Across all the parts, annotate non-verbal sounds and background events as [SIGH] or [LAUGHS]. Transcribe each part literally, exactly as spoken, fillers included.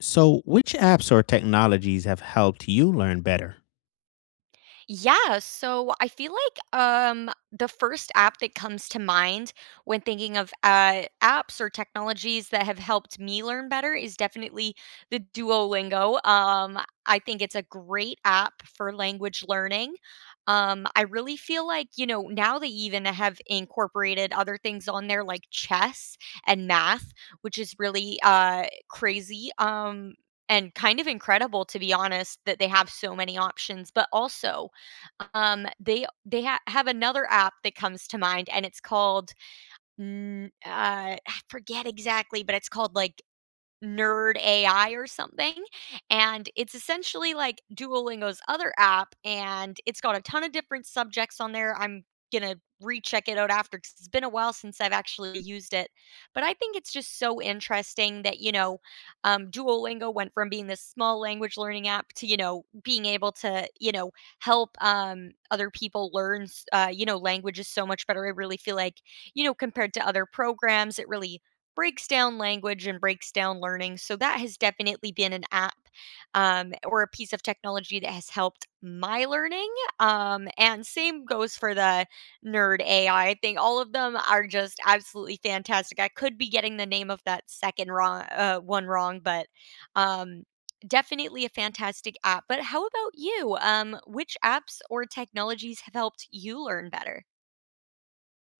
So, which apps or technologies have helped you learn better? Yeah, so I feel like um the first app that comes to mind when thinking of uh apps or technologies that have helped me learn better is definitely the Duolingo. Um I think it's a great app for language learning. Um I really feel like, you know, now they even have incorporated other things on there like chess and math, which is really uh crazy. Um and kind of incredible to be honest that they have so many options but also um, they they ha have another app that comes to mind, and it's called, mm, uh, I forget exactly, but it's called, like, Nerd A I or something, and it's essentially like Duolingo's other app, and it's got a ton of different subjects on there. I'm gonna recheck it out after, because 'cause it's been a while since I've actually used it, but I think it's just so interesting that you know, um, Duolingo went from being this small language learning app to you know being able to you know help um, other people learn s- uh, you know languages so much better. I really feel like you know compared to other programs, it really breaks down language and breaks down learning. So that has definitely been an app um, or a piece of technology that has helped my learning. Um, and same goes for the nerd A I. I I think all of them are just absolutely fantastic. I could be getting the name of that second wrong uh, one wrong, but um, definitely a fantastic app. But how about you? Um, which apps or technologies have helped you learn better?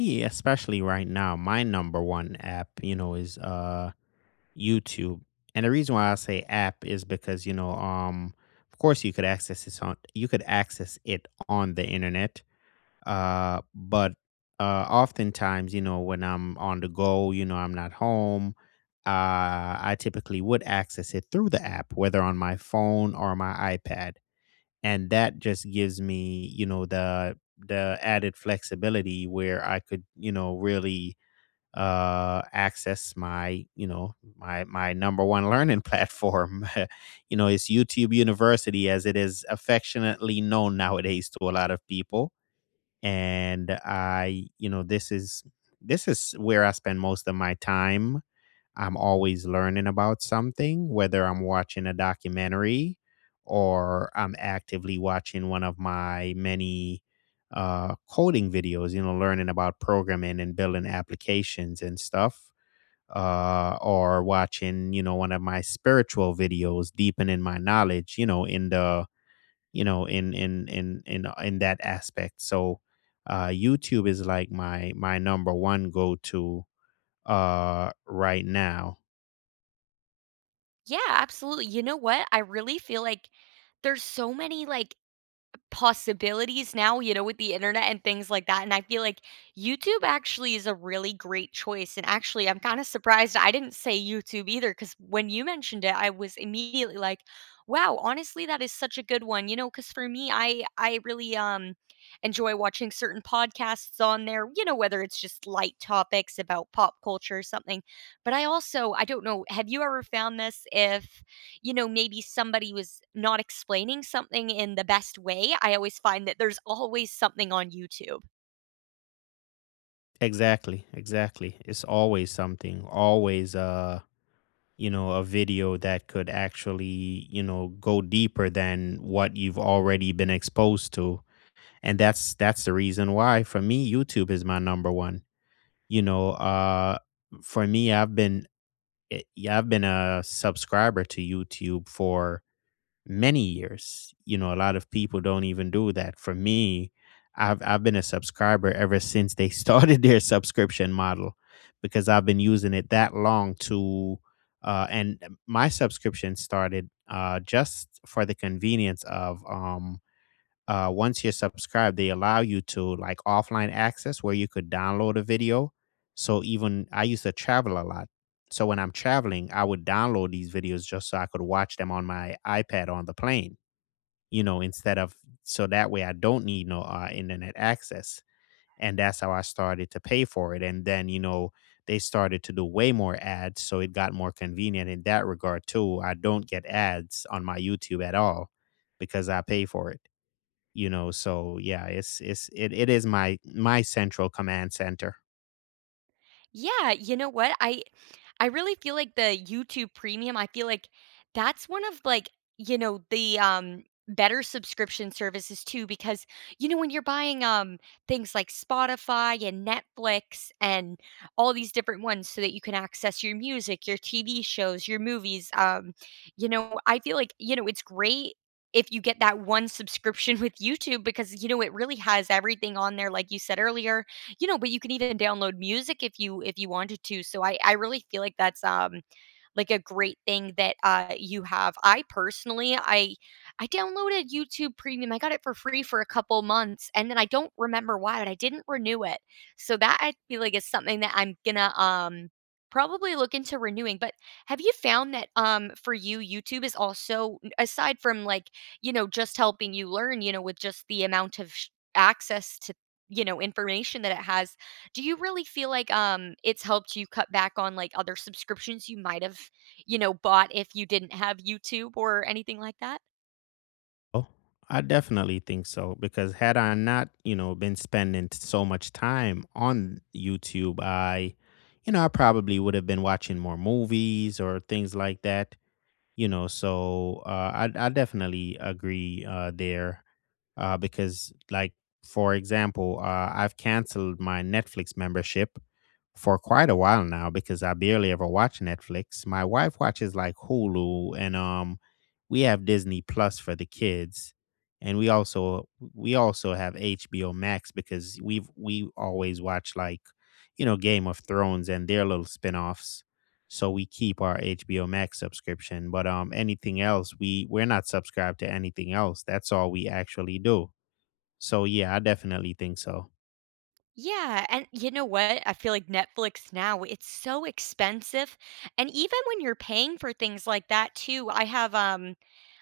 Me, especially right now, my number one app, you know, is uh YouTube. And the reason why I say app is because, you know, um of course you could access this on you could access it on the internet. Uh but uh oftentimes, you know, when I'm on the go, you know, I'm not home, uh I typically would access it through the app, whether on my phone or my iPad, and that just gives me, you know, the the added flexibility where I could, you know, really uh access my, you know, my my number one learning [LAUGHS] platform. [LAUGHS] You know, it's YouTube University, as it is affectionately known nowadays to a lot of people. And I, you know, this is this is where I spend most of my time. I'm always learning about something, whether I'm watching a documentary or I'm actively watching one of my many uh, coding videos, you know, learning about programming and building applications and stuff, uh, or watching, you know, one of my spiritual videos, deepening my knowledge, you know, in the, you know, in in in in uh, in that aspect. So, uh, YouTube is like my my number one go to uh, right now. Yeah, absolutely. You know what? I really feel like there's so many like possibilities now, you know, with the internet and things like that, and I feel like YouTube actually is a really great choice, and actually, I'm kinda surprised I didn't say YouTube either, because when you mentioned it, I was immediately like, "Wow, honestly, that is such a good one," you know, because for me, I I really, um, enjoy watching certain podcasts on there, you know, whether it's just light topics about pop culture or something, but I also I don't know, have you ever found this if you know, maybe somebody was not explaining something in the best way, I always find that there's always something on YouTube. Exactly, exactly. It's always something, always, uh, you know, a video that could actually, you know, go deeper than what you've already been exposed to. And that's that's the reason why for me YouTube is my number one. You know, uh for me, I've been eh, yeah, I've been a subscriber to YouTube for many years. You know, a lot of people don't even do that. For me, I've I've been a subscriber ever since they [LAUGHS] started their subscription model, because I've been using it that long. To uh and uh, My subscription started uh just for the convenience of um uh, once you're subscribed, they allow you to, like, offline access where you could download a video. So even I used to travel a lot. So when I'm traveling, I would download these videos just so I could watch them on my iPad on the plane, you know, instead of, so that way I don't need no uh, internet access. And that's how I started to pay for it. And then, you know, they started to do way more ads. So it got more convenient in that regard, too. I don't get ads on my YouTube at all because I pay for it, you know. So yeah, it's it's it, it is my my central command center. Yeah, you know what? I I really feel like the YouTube Premium, I feel like that's one of like, you know, the um better subscription services too because you know when you're buying um things like Spotify and Netflix and all these different ones so that you can access your music, your T V shows, your movies, um you know, I feel like, you know, it's great if you get that one subscription [LAUGHS] with YouTube because you know it really has everything on there like you said earlier you know, but you can even download music if you if you wanted to. So I I really feel like that's um like a great thing that uh you have. I personally I I downloaded YouTube Premium. I got it for free for a couple months and then I don't remember why, but I didn't renew it. So that I feel like is something that I'm gonna um probably look into renewing. But have you found that um for you YouTube is also aside from like you know just helping you learn you know with just the amount of sh- access to you know, information that it has, do you really feel like, um, it's helped you cut back on, like, other subscriptions you might have, you know, bought if you didn't have YouTube or anything like that? Oh, I definitely think so, because had I not, you know, been spending t- so much time on YouTube, I, you know, I probably would have been watching more movies or things like that, you know. So uh, I, I definitely agree, uh, there, uh, because, like, for example, uh, I've canceled my Netflix membership for quite a while now, because I barely ever watch Netflix. My wife watches, like, Hulu, and um we have Disney Plus for the kids, and we also we also have HBO Max, because we've we always watch, like, you know, Game of Thrones and their little spin-offs. So we keep our H B O Max subscription. But um, anything else, we we're not subscribed to anything else. That's all we actually do. So yeah, I definitely think so. Yeah, and you know what? I feel like Netflix now, it's so expensive, and even when you're paying for things like that too, I have, um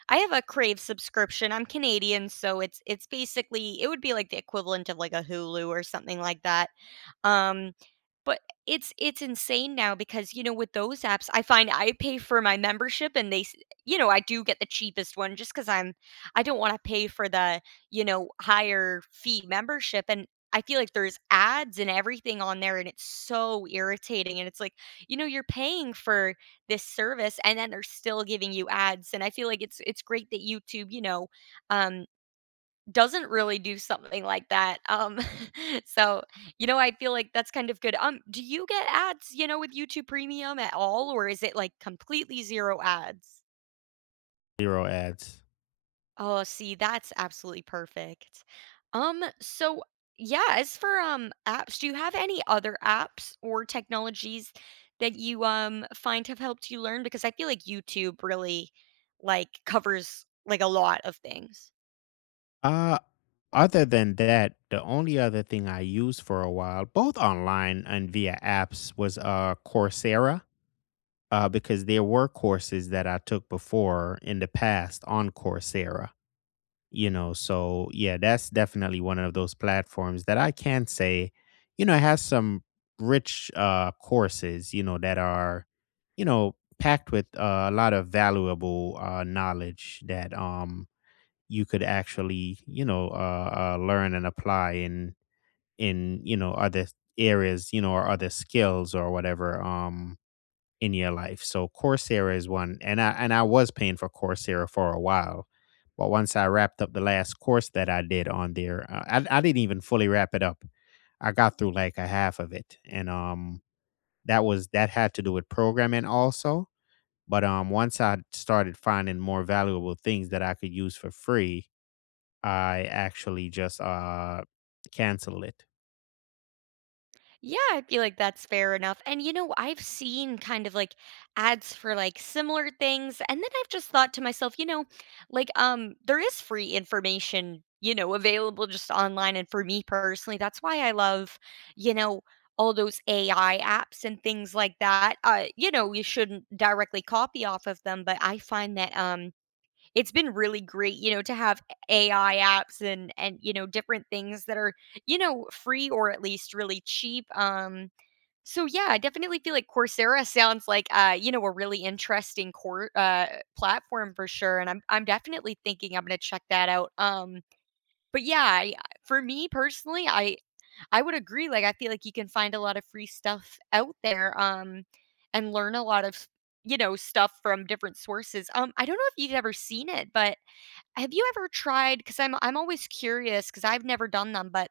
I have a Crave subscription, I'm Canadian, so it's it's basically it would be, like, the equivalent of, like, a Hulu or something like that. Um, but it's it's insane now because, you know, with those apps, I find I pay for my membership and they s you know, I do get the cheapest one just because I'm I don't wanna pay for the, you know, higher fee membership, and I feel like there's ads and everything on there, and it's so irritating, and it's like, you know, you're paying for this service, and then they're still giving you ads, and I feel like it's it's great that YouTube, you know, um doesn't really do something like that. Um, [LAUGHS] so, you know, I feel like that's kind of good. Um, do you get ads, you know, with YouTube Premium at all, or is it like completely zero ads? Zero ads. Oh, see, that's absolutely perfect. Um, so yeah, as for um apps, do you have any other apps or technologies that you um find have helped you learn? Because I feel like YouTube really like covers like a lot of things. Uh Other than that, the only other thing I used for a while, both online and via apps, was uh Coursera. Uh, because there were courses that I took before in the past on Coursera, you know. So yeah, that's definitely one of those platforms that I can say, you know, has some rich uh courses, you know, that are, you know, packed with, uh, a lot of valuable uh knowledge that um you could actually, you know, uh, uh learn and apply in in you know, other areas, you know, or other skills or whatever, um in your life. So Coursera is one, and I and I was paying for Coursera for a while, but once I wrapped up the last course that I did on there, uh, I I didn't even fully wrap it up. I got through, like, a half of it, and um that was, that had to do with programming also. But um once I started finding more valuable things that I could use for free, I actually just uh canceled it. Yeah, I feel like that's fair enough. And you know, I've seen kind of like ads for like similar things and then I've just thought to myself, you know, like um there is free information, you know, available just online and for me personally, that's why I love, you know, all those A I apps and things like that. Uh you know, you shouldn't directly copy off of them, but I find that um it's been really great, you know, to have A I apps and and, you know, different things that are, you know, free or at least really cheap, um, so yeah, I definitely feel like Coursera sounds like, uh, you know, a really interesting core uh, platform for sure, and I'm I'm definitely thinking I'm gonna check that out, um, but yeah, I for me personally, I I would agree, like, I feel like you can find a lot of free stuff out there, um, and learn a lot of, you know, stuff from different sources, um, I don't know if you've ever seen it, but have you ever tried? Because I 'cause I'm I'm always curious because 'cause I've never done them, but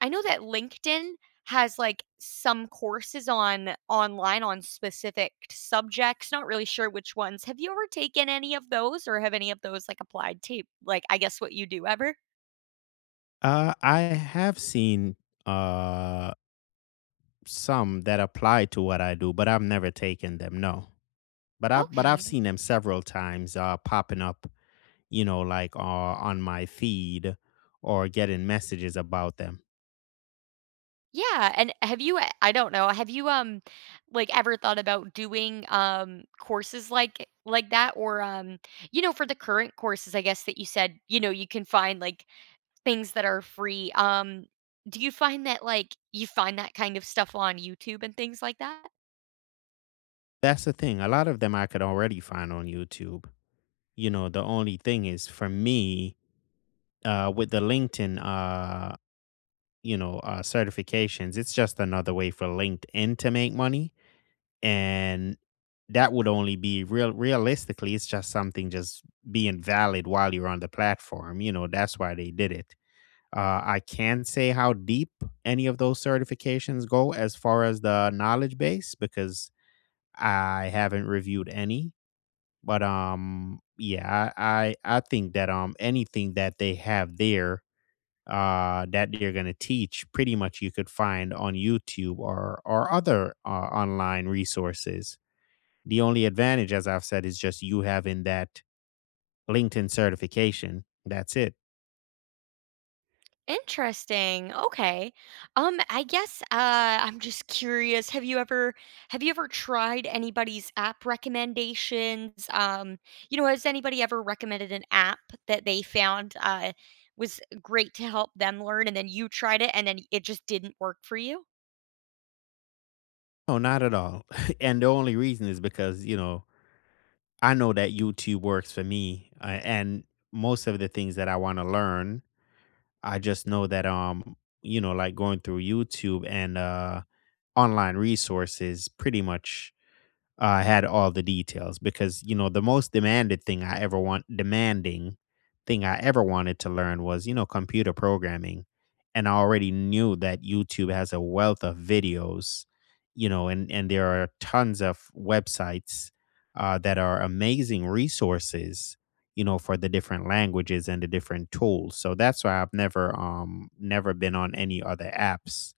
I know that LinkedIn has, like, some courses on online on specific subjects, not really sure which ones. Have you ever taken any of those or have any of those, like, applied to, like, I guess what you do ever? Uh, I have seen uh some that apply to what I do, but I've never taken them. No, but I but I've Okay. seen them several times, uh, popping up, you know, like, uh, on my feed or getting messages about them. Yeah, and have you I I don't know, have you, um, like, ever thought about doing, um, courses like like that or, um, you know, for the current courses, I guess, that you said, you know, you can find, like, things that are free, um, do you find that, like, you find that kind of stuff on YouTube and things like that? That's the thing. A lot of them I could already find on YouTube. You know, the only thing is for me, uh, with the LinkedIn, uh, you know, uh, certifications, it's just another way for LinkedIn to make money, and that would only be real realistically, it's just something just being valid while you're on the platform, you know. That's why they did it. uh, I can't say how deep any of those certifications go as far as the knowledge base, because I haven't reviewed any. But um yeah, i i, I think that um anything that they have there, uh, that they're going to teach, pretty much you could find on YouTube or or other, uh, online resources. The only advantage, as I've said, is just you having that LinkedIn certification. That's it. Interesting, okay. Um, I guess, uh, I'm just curious, have you ever have you ever tried anybody's app recommendations? Um, you know, has anybody ever recommended an app that they found, uh, was great to help them learn and then you tried it and then it just didn't work for you? No, not at all. [LAUGHS] And the only reason is because, you know, I know that YouTube works for me, uh, and most of the things that I want to learn, I just know that, um, you know, like going through YouTube and uh online resources pretty much, uh, had all the details. Because, you know, the most demanded thing I ever want, demanding thing I ever wanted to learn was, you know, computer programming, and I already knew that YouTube has a wealth of videos, you know, and and there are tons of websites, uh, that are amazing resources, you know, for the different languages and the different tools. So that's why I've never um never been on any other apps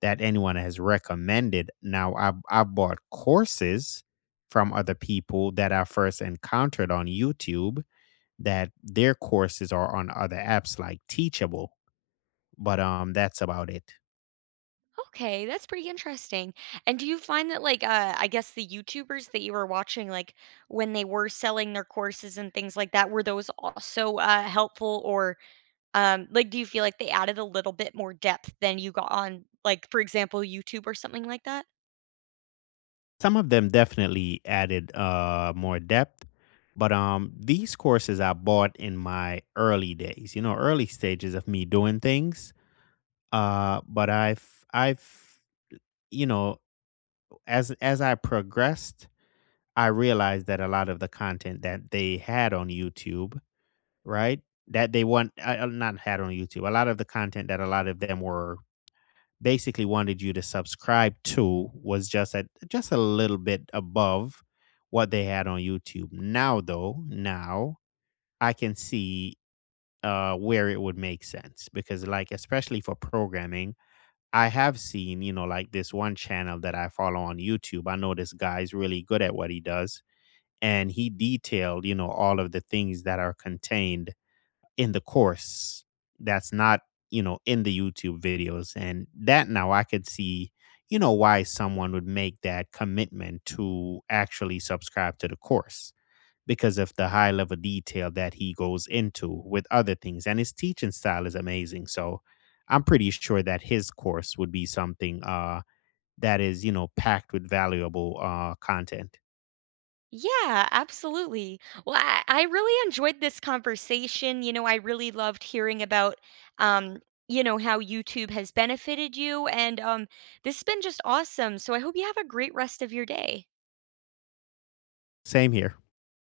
that anyone has recommended. Now, I've, I've bought courses from other people that I first encountered on YouTube that their courses are on other apps like Teachable, but um, that's about it. Okay, that's pretty interesting. And do you find that like uh I guess the YouTubers that you were watching like when they were selling their courses and things like that were those also uh helpful or um like do you feel like they added a little bit more depth than you got on like for example YouTube or something like that? Some of them definitely added, uh, more depth, but um, these courses I bought in my early days, you know, early stages of me doing things. Uh, but I've, I've, you know, as as I progressed, I realized that a lot of the content that they had on YouTube, right, that they want, uh, uh, not had on YouTube, a lot of the content that a lot of them were basically wanted you to subscribe to was just at just a little bit above what they had on YouTube. Now though, now I can see uh where it would make sense because, like, especially for programming, I have seen, you know, like, this one channel that I follow on YouTube. I know this guy's really good at what he does, and he detailed, you know, all of the things that are contained in the course that's not, you know, in the YouTube videos. And that now I could see, you know, why someone would make that commitment to actually subscribe to the course because of the high level detail that he goes into with other things. And his teaching style is amazing. So I'm pretty sure that his course would be something, uh, that is, you know, packed with valuable, uh, content. Yeah, absolutely. Well, I, I really enjoyed this conversation. You know, I really loved hearing about, um, you know, how YouTube has benefited you. And um, this has been just awesome. So I hope you have a great rest of your day. Same here.